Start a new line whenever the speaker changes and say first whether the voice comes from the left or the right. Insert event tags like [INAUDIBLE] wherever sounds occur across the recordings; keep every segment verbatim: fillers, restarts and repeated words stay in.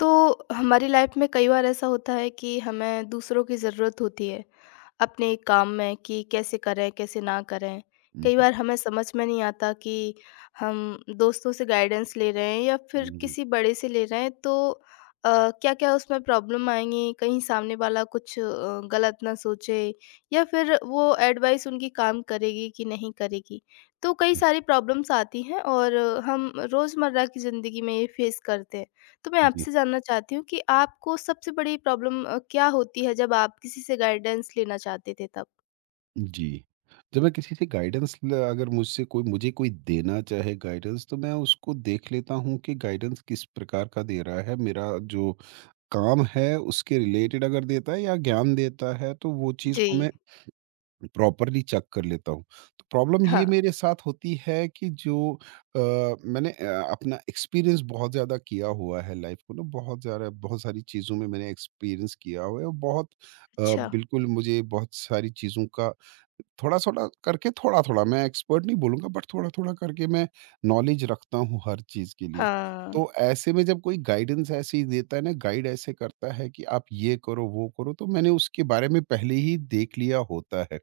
left: तो हमारी लाइफ में कई बार ऐसा होता है कि हमें दूसरों की ज़रूरत होती है अपने काम में कि कैसे करें कैसे ना करें।
right: हुँ,
left: कई
right: हुँ।
left: बार हमें समझ में नहीं आता कि हम दोस्तों से गाइडेंस ले रहे हैं या फिर किसी बड़े से ले रहे हैं, तो क्या क्या उसमें प्रॉब्लम आएंगी, कहीं सामने वाला कुछ अ, गलत ना सोचे, या फिर वो एडवाइस उनकी काम करेगी कि नहीं करेगी। तो कई सारी प्रॉब्लम्स आती हैं और हम रोज़मर्रा की ज़िंदगी में ये फेस करते हैं। तो मैं
right: जी, जी,
left: आपसे जानना चाहती हूँ कि आपको सबसे बड़ी प्रॉब्लम अ, क्या होती है जब आप किसी से गाइडेंस लेना चाहते थे तब?
right: जी। जब मैं किसी से गाइडेंस ल अगर मुझसे कोई मुझे कोई देना चाहे गाइडेंस, तो मैं उसको देख लेता हूँ कि गाइडेंस किस प्रकार का दे रहा है। मेरा जो काम है उसके रिलेटेड अगर देता है या ज्ञान देता है, तो वो चीज़ को
left: जी,
right: मैं प्रॉपरली चेक कर लेता हूँ। तो प्रॉब्लम ये
left: हाँ।
right: मेरे साथ होती है कि जो अ, मैंने अ, अपना एक्सपीरियंस बहुत ज़्यादा किया हुआ है लाइफ को ना, बहुत ज़्यादा बहुत सारी चीज़ों में मैंने एक्सपीरियंस किया हुआ है, और बहुत अ,
left: अच्छा।
right: बिल्कुल मुझे बहुत सारी चीज़ों का थोड़ा-थोड़ा करके, थोड़ा-थोड़ा मैं एक्सपर्ट नहीं बोलूँगा, बट थोड़ा-थोड़ा करके मैं नॉलेज रखता हूँ हर चीज़ के लिए।
left: हाँ,
right: तो ऐसे में जब कोई गाइडेंस ऐसे ही देता है ना, गाइड ऐसे करता है कि आप ये करो, वो करो, तो मैंने उसके बारे में पहले ही देख लिया होता है।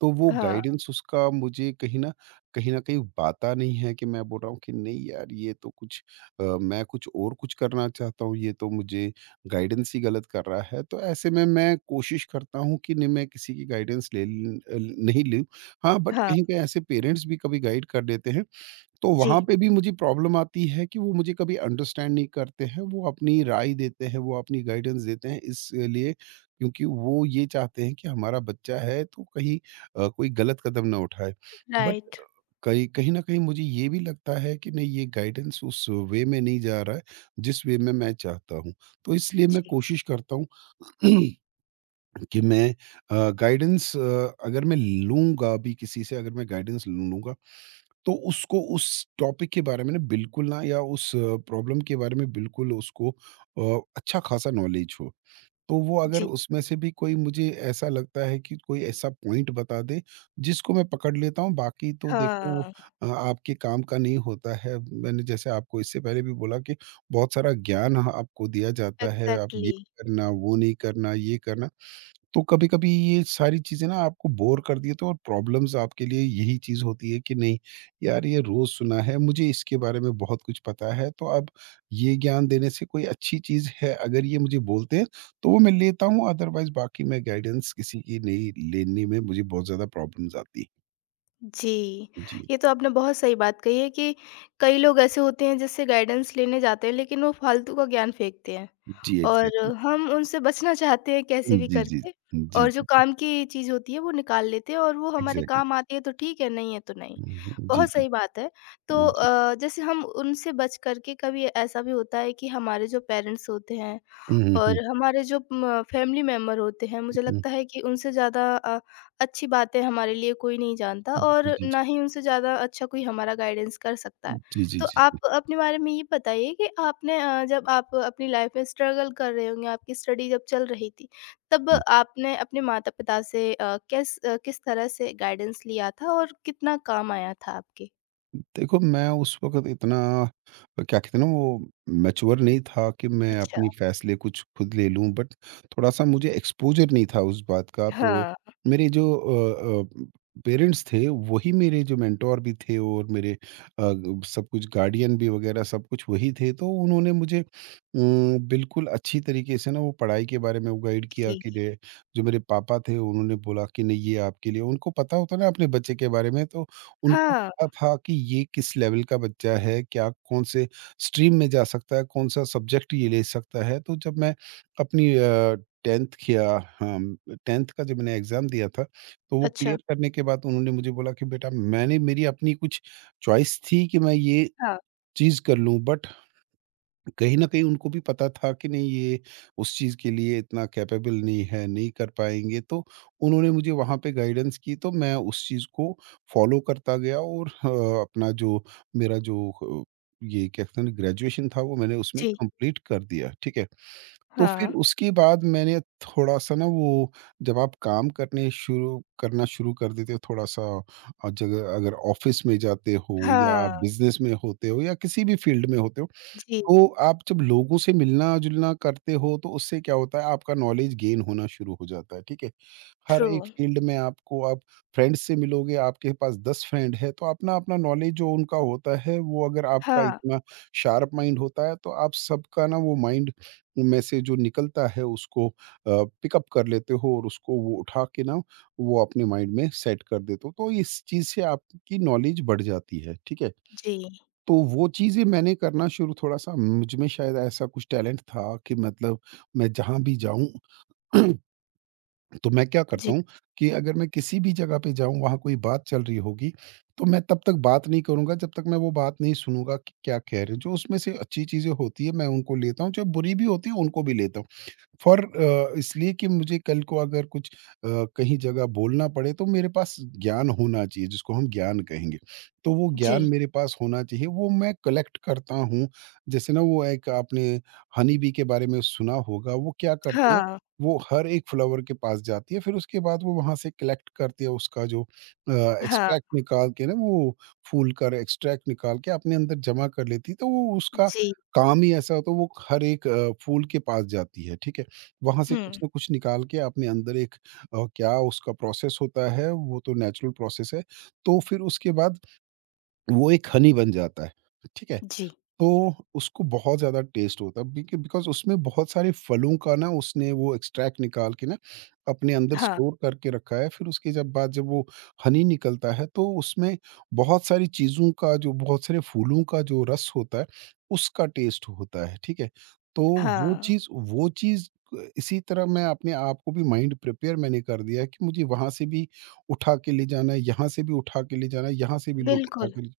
right: तो वो
left: हाँ,
right: गाइडेंस उसका मुझे कहीं न कहीं न कहीं बाता नहीं है कि मैं बोल रहा हूँ कि नहीं यार, ये तो कुछ अ, मैं कुछ और कुछ करना चाहता हूँ, ये तो मुझे गाइडेंस ही गलत कर रहा है। तो ऐसे में मैं कोशिश करता हूँ कि नहीं, मैं किसी की गाइडेंस ले ल नहीं लूँ। हाँ, बट
left: हाँ।
right: कहीं पे ऐसे पेरेंट्स भी कभी गाइड कर देते हैं। तो
left: जी।
right: वहाँ पे भी मुझे प्रॉब्लम आती है कि वो मुझे कभी अंडरस्टैंड नहीं करते हैं, वो अपनी राय देते हैं, वो अपनी गाइडेंस देते हैं, इसलिए क्योंकि वो ये चाहते हैं कि हमारा बच्चा है, तो कहीं अ, कोई गलत कदम ना उठाए। But
left: right.
right: कहीं कहीं न कहीं मुझे ये भी लगता है कि नहीं, ये गाइडेंस उस वे में नहीं जा रहा है, जिस वे में मैं चाहता हूँ। तो इसलिए मैं
left: जी,
right: कोशिश करता हूँ [CLEARS THROAT] कि मैं अ, गाइडेंस, अ, अगर मैं लूँगा भी किसी से अगर मैं गाइडेंस लूँगा, तो उसको उस टॉपिक के बारे में ना, बिल्कुल ना, या उस प्रॉब्लम के बारे में बिल्कुल उसको अ, अच्छा खासा नॉलेज हो। तो वो अगर
left: जी।
right: उसमें से भी कोई, मुझे ऐसा लगता है कि कोई ऐसा पॉइंट बता दे, जिसको मैं पकड़ लेता हूँ, बाकी तो देखो
left: हाँ।
right: अ, आपके काम का नहीं होता है। मैंने जैसे आपको इससे पहले भी बोला कि बहुत सारा ज्ञान ह आपको दिया जाता है, आप ये
left: एग्ज़ैक्टली।
right: करना, वो नहीं करना, ये करना। तो कभी-कभी ये सारी चीज़ें ना आपको बोर कर देती है, तो और प्रॉब्लम्स आपके लिए यही चीज़ होती है कि नहीं, यार ये रोज़ सुना है, मुझे इसके बारे में बहुत कुछ पता है, तो अब ये ज्ञान देने से कोई अच्छी चीज़ है अगर ये मुझे बोलते हैं, तो वो मैं लेता हूँ, अदरवाइज़ बाकी मैं गाइडेंस किसी की नहीं लेने में मुझे बहुत ज़्यादा प्रॉब्लम्स आती है।
left: जी,
right: जी।
left: ये तो आपने बहुत सही बात कही है कि कई लोग ऐसे होते हैं जिससे गाइडेंस लेने जाते हैं लेकिन वो फालतू का ज्ञान फेंकते हैं
right: जी,
left: और
right: एग्ज़ैक्टली।
left: हम उनसे बचना चाहते हैं कैसे भी
right: जी, जी।
left: करके।
right: जी, जी,
left: और जो
right: जी।
left: काम की चीज़ होती है वो निकाल लेते हैं और वो हमारे
right: एग्ज़ैक्टली।
left: काम आती है तो ठीक है, नहीं है तो नहीं।
right: हुँ, हुँ। जी,
left: बहुत सही बात
right: बिल्कुल।
left: है। तो
right: हुँ, जी।
left: अ, जैसे हम उनसे बच कर के कभी ऐसा भी होता है कि हमारे जो पेरेंट्स होते हैं
right: हुँ, हुँ,
left: और
right: हुँ,
left: हमारे जो म फैमिली मेंबर होते हैं, मुझे
right: हुँ, हुँ।
left: लगता है कि उनसे ज़्यादा अ, अच्छी बातें हमारे लिए कोई नहीं जानता और
right: जी, जी,
left: ना
right: जी।
left: ही उनसे ज़्यादा अच्छा कोई हमारा गाइडेंस कर सकता है।
right: जी, जी,
left: तो
right: जी,
left: आप
right: जी।
left: अपने बारे में ये बताइए कि आपने अ, जब आप अपनी लाइफ़ में स्ट्रगल कर रहे होंगे, आपकी स्टडी जब चल रही थी, तब आपने अपने माता-पिता से अ, किस अ, किस तरह से गाइडेंस लिया था और कितना काम आया था आपके?
right: देखो, मैं उस वक़्त इतना, क्या कहते हैं ना वो, मैच्योर नहीं था कि मैं
left: अच्छा,
right: अपनी फ़ैसले कुछ खुद ले लूँ, बट थोड़ा-सा मुझे एक्सपोज़र नहीं था उस बात का, तो
left: हाँ,
right: मेरे जो अ अ, पेरेंट्स थे वही मेरे जो मेंटर भी थे, और मेरे अ, सब कुछ गार्डियन भी वग़ैरह सब कुछ वही थे, तो उन्होंने मुझे अ, बिल्कुल अच्छी तरीके से ना वो पढ़ाई के बारे में वो गाइड किया, कि
left: जी,
right: डे जो मेरे पापा थे उन्होंने बोला कि नहीं ये आपके लिए, उनको पता होता है ना अपने बच्चे के बारे में, तो उनको
left: हाँ,
right: पता था कि ये किस लेवल का बच्चा है, क्या कौन से स्ट्रीम में जा सकता है, कौन-सा सब्जेक्ट ये ले सकता है। तो जब मैं अपनी अ, टेंथ किया, हाँ, टेंथ का जब मैंने एग्ज़ाम दिया था, तो वो
left: अच्छा,
right: क्लियर करने के बाद उन्होंने मुझे बोला कि बेटा, मैंने मेरी अपनी कुछ चॉइस थी कि मैं ये
left: हाँ,
right: चीज़ कर लूँ, बट कहीं न कहीं उनको भी पता था कि नहीं ये उस चीज़ के लिए इतना कैपेबल नहीं है, नहीं कर पाएँगे, तो उन्होंने मुझे वहाँ पे गाइडेंस की, तो मैं उस चीज़ को फ़ॉलो करता गया, और अ, अपना जो मेरा जो अ, ये क्या कहते हैं ना, ग्रेजुएशन था, वो मैंने उसमें
left: जी,
right: कंप्लीट कर दिया, ठीक है। तो फिर
left: हाँ,
right: उसके बाद मैंने थोड़ा-सा ना वो, जब आप काम करने शुरू करना शुरू कर देते हो, थोड़ा-सा अ, जगह अगर ऑफ़िस में जाते हो या
left: हाँ,
right: बिज़नेस में होते हो या किसी भी फ़ील्ड में होते हो,
left: जी।
right: तो आप जब लोगों से मिलना-जुलना करते हो, तो उससे क्या होता है, आपका नॉलेज गेन होना शुरू हो जाता है, ठीक है? हर
left: ट्रू,
right: एक फील्ड में आपको आप फ्रेंड्स से मिलोगे, आपके पास दस फ्रेंड है, तो अपना-अपना नॉलेज जो उनका होता है, वो, अगर आपका
left: हाँ,
right: इतना शार्प माइंड होता है, तो आप सबका ना वो माइंड में से जो निकलता है, उसको अ, पिकअप कर लेते हो, और उसको वो उठा के ना, वो अपने माइंड में सेट कर देते हो। तो इस चीज़ से आपकी नॉलेज बढ़ जाती है, ठीक है?
left: जी,
right: तो वो चीज़ें मैंने करना शुरू, थोड़ा-सा मुझ में शायद ऐसा कुछ टैलेंट था कि, मतलब मैं जहाँ भी जाऊँ [CLEARS THROAT] तो मैं क्या करता
left: जी,
right: हूँ कि अगर मैं किसी भी जगह पे जाऊँ, वहाँ कोई बात चल रही होगी, तो मैं तब तक बात नहीं करूँगा जब तक मैं वो बात नहीं सुनूँगा कि क्या कह रहे हैं। जो उसमें से अच्छी चीज़ें होती हैं, मैं उनको लेता हूँ, जो बुरी भी होती है, उनको भी लेता हूँ। फॉर अ, इसलिए कि मुझे कल को अगर कुछ अ, कहीं जगह बोलना पड़े, तो मेरे पास ज्ञान होना चाहिए, जिसको हम ज्ञान कहेंगे। तो वो ज्ञान
left: जी,
right: मेरे पास होना चाहिए, वो मैं कलेक्ट करता हूँ। जैसे ना, वो एक आपने हनी बी के बारे में सुना होगा, वो क्या करती है,
left: हाँ,
right: वो हर एक फ्लावर के पास जाती है, फिर उसके बाद वो वहाँ से कलेक्ट करती है, उसका जो अ,
left: हाँ,
right: एक्सट्रैक्ट निकाल के ना, वो फूल का एक्सट्रैक्ट निकाल के अपने अंदर जमा कर लेती है, तो वो उसका
left: जी,
right: काम ही ऐसा होता है, वो हर एक अ, फूल के पास जाती है, ठीक है? वहाँ से कुछ
left: हुँ,
right: ना कुछ निकाल के अपने अंदर एक अ, क्या उसका प्रोसेस होता है, वो तो नेचुरल प्रोसेस है। तो फिर उसके बाद वो एक हनी बन जाता है, ठीक है?
left: जी,
right: तो उसको बहुत ज़्यादा टेस्ट होता है, बिक बिकॉज़ उसमें बहुत सारे फलों का ना, उसने वो एक्सट्रैक्ट निकाल के ना अपने अंदर
left: हाँ,
right: स्टोर करके रखा है। फिर उसके जब बाद जब वो हनी निकलता है, तो उसमें बहुत सारी चीज़ों का जो, बहुत सारे फूलों का जो रस होता है, उसका टेस्ट होता है, ठीक है? तो वो
left: हाँ,
right: चीज़ वो चीज़ अ, इसी तरह मैं अपने आप को भी माइंड प्रिपेयर मैंने कर दिया है कि मुझे वहाँ से भी उठा के ले जाना है, यहाँ से भी उठा के ले जाना है, यहाँ से भी लो उठा
left: बिल्कुल,
right: के ले,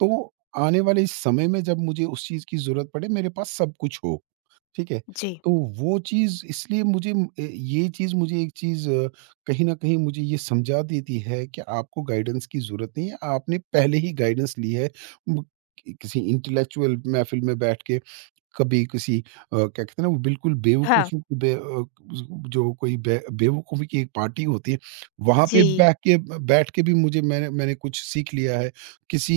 right: तो आने वाले इस समय में जब मुझे उस चीज़ की ज़रूरत पड़े, मेरे पास सब कुछ हो, ठीक है?
left: जी,
right: तो वो चीज़ इसलिए मुझे म ए ये चीज़ मुझे एक चीज़ कहीं न कहीं मुझे ये समझा देती है कि आपको गाइडेंस की ज़रूरत नहीं है, आपने पहले ही गाइडेंस ली है। म कि किसी इंटेलेक्चुअल महफ़िल में बैठ के, कभी किसी अ, क्या कहते हैं ना वो, बिल्कुल
left: हाँ,
right: बेवकूफ़ी की बे अ, जो कोई बे बेवकूफ़ी की एक पार्टी होती है, वहाँ पे
left: जी,
right: बैठ के बैठ के भी मुझे मैंने मैंने कुछ सीख लिया है।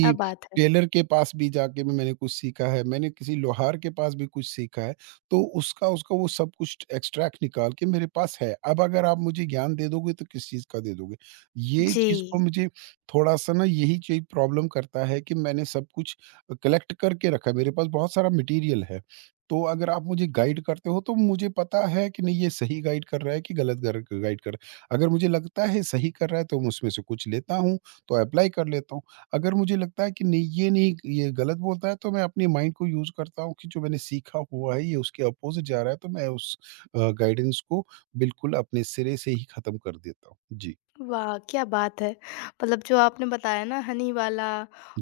left: क्या बात है!
right: टेलर के पास भी जाके भी मैंने कुछ सीखा है, मैंने किसी लोहार के पास भी कुछ सीखा है, तो उसका उसका वो सब कुछ एक्सट्रैक्ट निकाल के मेरे पास है। अब अगर आप मुझे ज्ञान दे दोगे, तो किस चीज़ का दे दोगे? ये चीज़
left: जी।
right: को मुझे थोड़ा-सा ना यही चीज़ प्रॉब्लम करता है कि मैंने सब कुछ कलेक्ट करके रखा है, मेरे पास बहुत सारा मटेरियल है। तो अगर आप मुझे गाइड करते हो तो मुझे पता है कि नहीं, ये सही गाइड कर रहा है कि गलत गर- गाइड कर रहा है। अगर मुझे लगता है सही कर रहा है तो मैं उसमें से कुछ लेता हूँ, तो अप्लाई कर लेता हूँ। अगर मुझे लगता है कि नहीं, ये नहीं ये गलत बोलता है तो मैं अपने माइंड को यूज करता हूँ कि जो मैंने सीखा हुआ है ये उसके अपोजिट जा रहा है, तो मैं उस गाइडेंस को बिल्कुल अपने सिरे से ही खत्म कर देता हूँ जी।
left: वाह! क्या बात है। मतलब जो आपने बताया ना हनी वाला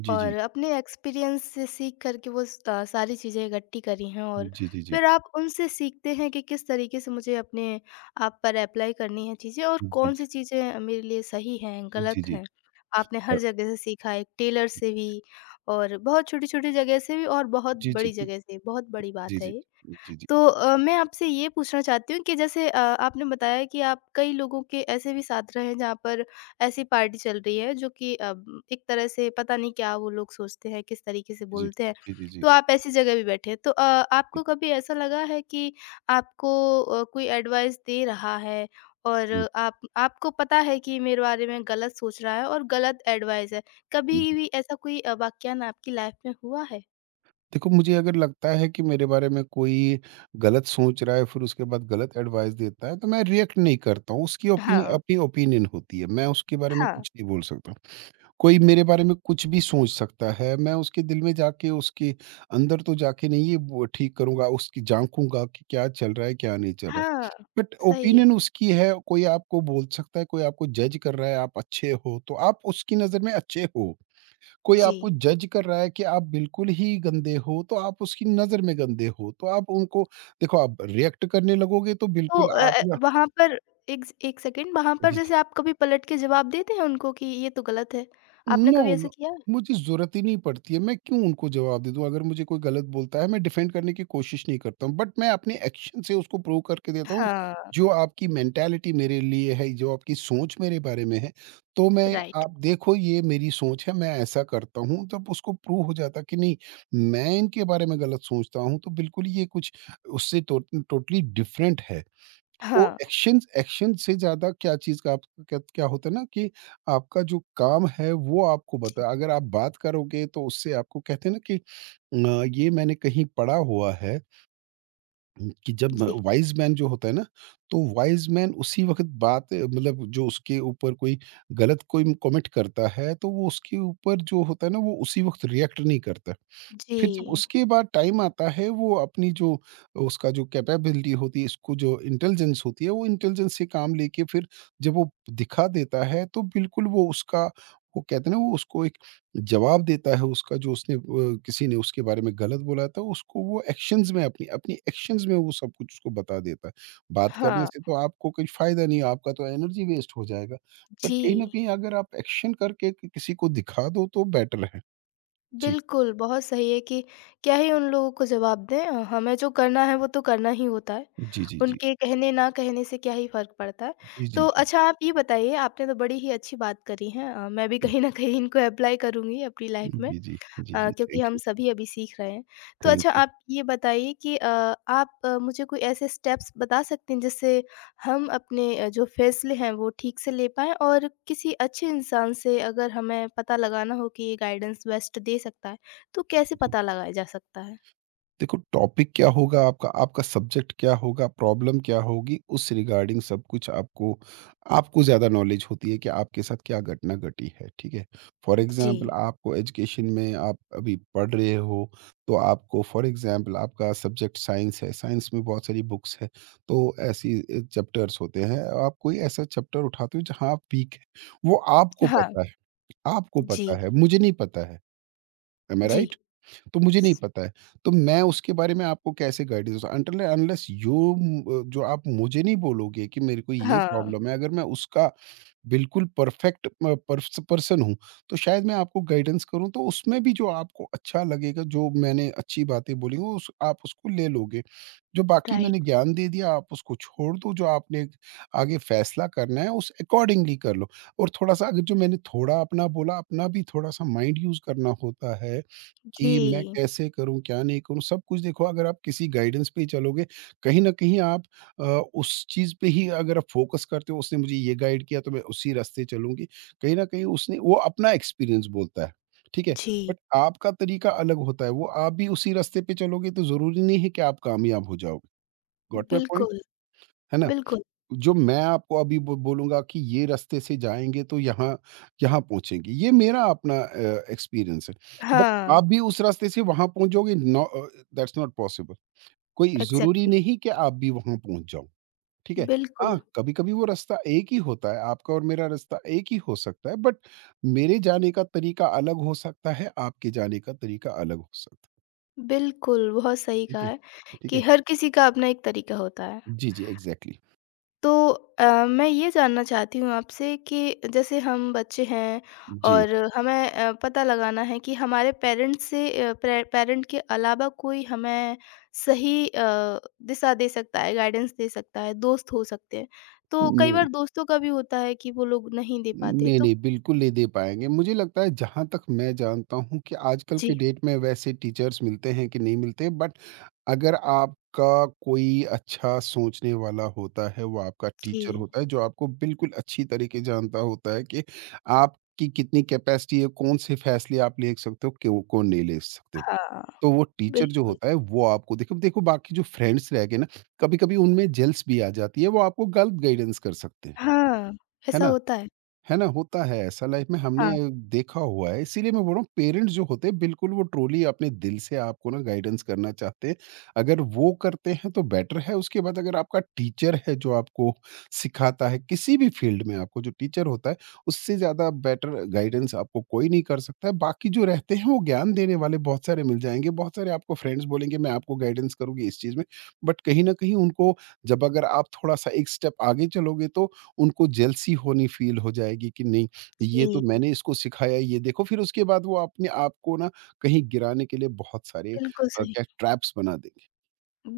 right: जी,
left: और
right: जी,
left: अपने एक्सपीरियंस से सीख कर के वो स अ, सारी चीज़ें इकट्ठी करी हैं और
right: जी, जी, जी, जी,
left: फिर आप उनसे सीखते हैं कि किस तरीके से मुझे अपने आप पर एप्लाई करनी है चीज़ें और कौन-सी चीज़ें मेरे लिए सही हैं,
right: जी,
left: गलत
right: जी, जी,
left: हैं। आपने हर
right: और
left: जगह से सीखा है, एक टेलर से भी और बहुत छोटी-छोटी जगह से भी और बहुत
right: जी, जी,
left: बड़ी
right: जी,
left: जगह से, बहुत बड़ी
right: जी,
left: बात है
right: जी,
left: ये।
right: जी, जी,
left: तो अ, मैं आपसे ये पूछना चाहती हूँ कि जैसे अ, आपने बताया कि आप कई लोगों के ऐसे भी साथ रहे हैं जहाँ पर ऐसी पार्टी चल रही है जो कि अ, म, एक तरह से पता नहीं क्या वो लोग सोचते हैं किस तरीके से
right: जी,
left: बोलते हैं।
right: जी, जी, जी,
left: तो आप ऐसी जगह भी बैठे हैं। तो अ, आपको
right: जी,
left: कभी ऐसा लगा है कि आपको अ, कोई एडवाइस दे रहा है और आप आपको पता है कि मेरे बारे में गलत सोच रहा है और गलत एडवाइस है, कभी भी
right: जी।
left: ऐसा कोई अ, वाक्यान आपकी लाइफ में हुआ है?
right: देखो, मुझे अगर लगता है कि मेरे बारे में कोई गलत सोच रहा है, फिर उसके बाद गलत एडवाइस देता है, तो मैं रिएक्ट नहीं करता हूँ। उसकी ओपिनियन
left: हाँ,
right: अपनी ओपिनियन होती है। मैं उसके बारे में
left: हाँ,
right: कुछ नहीं बोल सकता। कोई मेरे बारे में कुछ भी सोच सकता है। मैं उसके दिल में जाके, उसके अंदर तो जाके नहीं, ये वो ठीक करूँगा, उसकी झाँकूँगा कि क्या चल रहा है, क्या नहीं चल रहा
left: हाँ,
right: है। बट
left: सही,
right: ओपिनियन उसकी है, कोई आपको बोल सकता है, कोई आपको जज कर रहा है, आप अच्छे हो, तो आप उसकी नज़र में अच्छे हो। कोई
left: जी।
right: आपको जज कर रहा है कि आप बिल्कुल ही गंदे हो, तो आप उसकी नज़र में गंदे हो। तो आप उनको देखो, आप रिएक्ट करने लगोगे तो
left: तो
right: बिल्कुल
left: अ
right: आप
left: अ,
right: ना।
left: वहाँ पर एक स एक सेकंड, वहाँ पर
right: जी, जी।
left: जैसे आप कभी पलट के जवाब देते हैं उनको कि ये तो गलत है? आपने कभी
right: नो,
left: ऐसा
right: नो।
left: किया है?
right: मुझे ज़रूरत ही नहीं पड़ती है, मैं क्यों उनको जवाब दे दूँ? अगर मुझे कोई गलत बोलता है, मैं डिफेंड करने की कोशिश नहीं करता हूँ, बट मैं अपने एक्शन से उसको प्रूव करके देता हूँ,
left: हाँ,
right: जो आपकी मेंटालिटी मेरे लिए है, जो आपकी सोच मेरे बारे में है, तो मैं,
left: राइट।
right: आप देखो ये मेरी सोच है, मैं ऐसा करता हूँ, तब उसको प्रूव हो जाता है कि नहीं, मैं इनके बारे में गलत सोचता हूँ, तो बिल्कुल ये कुछ उससे टो टोटली डिफरेंट है। तो
left: हाँ।
right: एक्शन, एक्शन से ज़्यादा क्या चीज़ का आप, क्या क्या होता है ना कि आपका जो काम है वो आपको
left: जी।
right: बता, अगर आप बात करोगे तो उससे आपको कहते हैं ना कि अ, ये मैंने कहीं पढ़ा हुआ है कि जब
left: जी,
right: वाइज मैन जो होता है ना, तो वाइज मैन उसी वक्त बात, मतलब जो उसके ऊपर कोई गलत कोई कमेंट करता है तो वो उसके ऊपर जो होता है ना, वो उसी वक्त रिएक्ट नहीं करता।
left: जी।
right: फिर जब उसके बाद टाइम आता है, वो अपनी जो, उसका जो कैपेबिलिटी होती है, इसको जो इंटेलिजेंस होती है, वो इंटेलिजेंस से काम लेके फिर जब वो दिखा देता है तो बिल्कुल वो उसका, वो कहते हैं ना, वो उसको एक जवाब देता है उसका, जो उसने अ, किसी ने उसके बारे में गलत बोला था उसको वो एक्शंस में, अपनी अपनी एक्शंस में वो सब कुछ उसको बता देता है। बात करने
left: हाँ,
right: से तो आपको कोई फायदा नहीं, आपका तो एनर्जी वेस्ट हो जाएगा। बट
left: जी।
right: कहीं ना कहीं अगर आप एक्शन करके कि- किसी को दिखा दो तो बेटर है। जी,
left: बिल्कुल, बहुत सही है कि क्या ही उन लोगों को जवाब दें, अ, हमें जो करना है वो तो करना ही होता है।
right: जी, जी, जी,
left: उनके कहने ना कहने से क्या ही फ़र्क पड़ता है।
right: जी, जी,
left: तो
right: जी,
left: अच्छा आप ये बताइए, आपने तो बड़ी ही अच्छी बात करी है, अ, मैं भी कहीं न कहीं इनको एप्लाई करूँगी अपनी लाइफ़ में।
right: जी, जी। जी,
left: अ,
right: जी।
left: क्योंकि
right: थैंक
left: हम
right: यू,
left: सभी अभी सीख रहे हैं। तो
right: थैंक
left: अच्छा
right: यू।
left: आप ये बताइए कि अ, आप अ, मुझे कोई ऐसे स्टेप्स बता सकते हैं जिससे हम अपने अ, जो फ़ैसले हैं वो ठीक से ले पाएँ और किसी अच्छे इंसान से अगर हमें पता लगाना हो कि ये गाइडेंस बेस्ट दे सकता है, तो कैसे
right: जी।
left: पता लगाया जा सकता है?
right: देखो, टॉपिक क्या होगा आपका, आपका सब्जेक्ट क्या होगा, प्रॉब्लम क्या होगी, उस रिगार्डिंग सब कुछ आपको, आपको ज़्यादा नॉलेज होती है कि आपके साथ क्या घटना घटी है, ठीक है? फॉर
left: जी।
right: एग्ज़ाम्पल आपको एजुकेशन में आप अभी पढ़ रहे हो, तो आपको, फॉर एग्ज़ाम्पल आपका सब्जेक्ट साइंस है, साइंस में बहुत सारी बुक्स है, तो ऐसी अ, चैप्टर्स होते हैं। आप कोई ऐसा चैप्टर उठाते हो जहाँ आप वीक है, वो आपको
left: हाँ।
right: पता है, आपको पता
left: जी,
right: है, मुझे नहीं पता है। एम आई
left: जी।
right: राइट? तो मुझे
left: स
right: नहीं पता है। तो मैं उसके बारे में आपको कैसे guidance, until and unless you, uh, जो आप मुझे नहीं बोलोगे कि मेरे को ये
left: हाँ।
right: प्रॉब्लम है, अगर मैं उसका बिल्कुल परफेक्ट अ, पर्स पर्सन हूँ, तो शायद मैं आपको गाइडेंस करूँ, तो उसमें भी जो आपको अच्छा लगेगा, जो मैंने अच्छी बातें बोली वो उस आप उसको ले लोगे। जो बाकी मैंने
left: राइट।
right: ज्ञान दे दिया, आप उसको छोड़ दो, जो आपने आगे फ़ैसला करना है, उस अकॉर्डिंगली कर लो। और थोड़ा-सा अगर जो मैंने थोड़ा अपना बोला, अपना भी थोड़ा-सा माइंड यूज़ करना होता है कि मैं
left: जी।
right: कैसे करूँ, क्या नहीं करूँ? सब कुछ देखो, अगर आप किसी गाइडेंस पे ही चलोगे, कहीं न कहीं आप अ, उस चीज़ पे ही अगर आप फ़ोकस करते हो, उसने मुझे ये गाइड किया तो मैं उसी रास्ते चलूँगी। कहीं न कहीं उसने वो अपना एक्सपीरियंस बोलता है, ठीक है?
left: जी,
right: बट आपका तरीका अलग होता है, वो आप भी उसी रास्ते पे चलोगे तो ज़रूरी नहीं है कि आप कामयाब हो जाओगे। Got my point?
left: बिल्कुल,
right: है ना?
left: बिल्कुल।
right: जो मैं आपको अभी बो बोलूँगा कि ये रास्ते से जाएँगे तो यहाँ यहाँ पहुँचेंगे, ये मेरा अपना अ, एक्सपीरियंस है। बट
left: हाँ,
right: आप भी उस रास्ते से वहाँ पहुँचोगे, no, uh, that's not possible. कोई ज़रूरी
left: एग्ज़ैक्टली।
right: नहीं कि आप भी वहाँ पहुँच जाओ, ठीक है?
left: बिल्कुल।
right: हाँ, कभी-कभी वो रास्ता एक ही होता है, आपका और मेरा रास्ता एक ही हो सकता है बट मेरे जाने का तरीका अलग हो सकता है, आपके जाने का तरीका अलग हो सकता
left: बिल्कुल, बहुत
right: है,
left: सही
right: ठीक
left: कहा
right: है?
left: है
right: ठीक
left: कि
right: है?
left: हर किसी का अपना एक तरीका होता है।
right: जी, जी, एग्ज़ैक्टली।
left: तो अ, मैं ये जानना चाहती हूँ आपसे कि जैसे हम बच्चे हैं
right: जी,
left: और हमें अ, पता लगाना है कि हमारे पेरेंट्स से अ, प्रे पेरेंट के अलावा कोई हमें सही अ, दिशा दे सकता है, गाइडेंस दे सकता है, दोस्त हो सकते हैं। तो कई बार
right: नहीं,
left: दोस्तों का भी होता है कि वो लोग नहीं दे पाते
right: नहीं,
left: तो
right: नहीं, बिल्कुल नहीं दे पाएँगे। मुझे लगता है जहाँ तक मैं जानता हूँ कि आजकल के
left: जी,
right: डेट में वैसे टीचर्स मिलते हैं कि नहीं मिलते, बट अगर आपका कोई अच्छा सोचने वाला होता है, वो आपका
left: जी।
right: टीचर होता है जो आपको बिल्कुल अच्छी तरीके जानता होता है कि आपकी कितनी कैपेसिटी है, कौन-से फैसले आप ले सकते हो, क्यों कौन नहीं ले सकते हो।
left: हाँ,
right: तो वो टीचर जो
left: बिल्कुल।
right: होता है वो आपको, देखो देखो बाकी जो फ्रेंड्स रह गए ना, कभी-कभी उनमें जेल्स भी आ जाती है, वो आपको गलत गाइडेंस कर सकते हैं,
left: हाँ,
right: है
left: ऐसा
right: ना?
left: होता है।
right: है ना? होता है ऐसा, लाइफ में हमने
left: हाँ,
right: देखा हुआ है। इसीलिए मैं बोल रहा हूँ पेरेंट्स जो होते हैं बिल्कुल वो ट्रूली अपने दिल से आपको ना गाइडेंस करना चाहते हैं। अगर वो करते हैं तो बेटर है। उसके बाद अगर आपका टीचर है जो आपको सिखाता है किसी भी फील्ड में, आपको जो टीचर होता है उससे ज़्यादा बेटर गाइडेंस आपको कोई नहीं कर सकता है। बाकी जो रहते हैं वो ज्ञान देने वाले बहुत सारे मिल जाएँगे। बहुत सारे आपको फ्रेंड्स बोलेंगे मैं आपको गाइडेंस करूँगी इस चीज़ में। बट कहीं न कहीं उनको, जब अगर आप थोड़ा-सा एक स्टेप आगे चलोगे तो उनको जेलसी होनी फ़ील हो जाएगी कि नहीं, ये तो
left: जी,
right: मैंने इसको सिखाया, ये देखो, फिर उसके बाद वो अपने आप को ना कहीं गिराने के लिए बहुत सारे
left: बिल्कुल
right: अ,
left: सही।
right: क्या ट्रैप्स बना देंगे।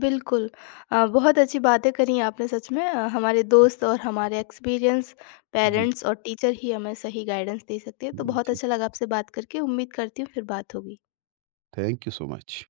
left: बिल्कुल। अ, बहुत अच्छी बातें करी आपने सच में। अ, हमारे दोस्त और हमारे एक्सपीरियंस,
right: जी,
left: पेरेंट्स और टीचर ही हमें सही गाइडेंस दे सकते हैं। तो
right: जी,
left: बहुत
right: जी।
left: अच्छा लगा आपसे बात करके। उम्मीद करती हूँ फिर बात होगी।
right: Thank you so much.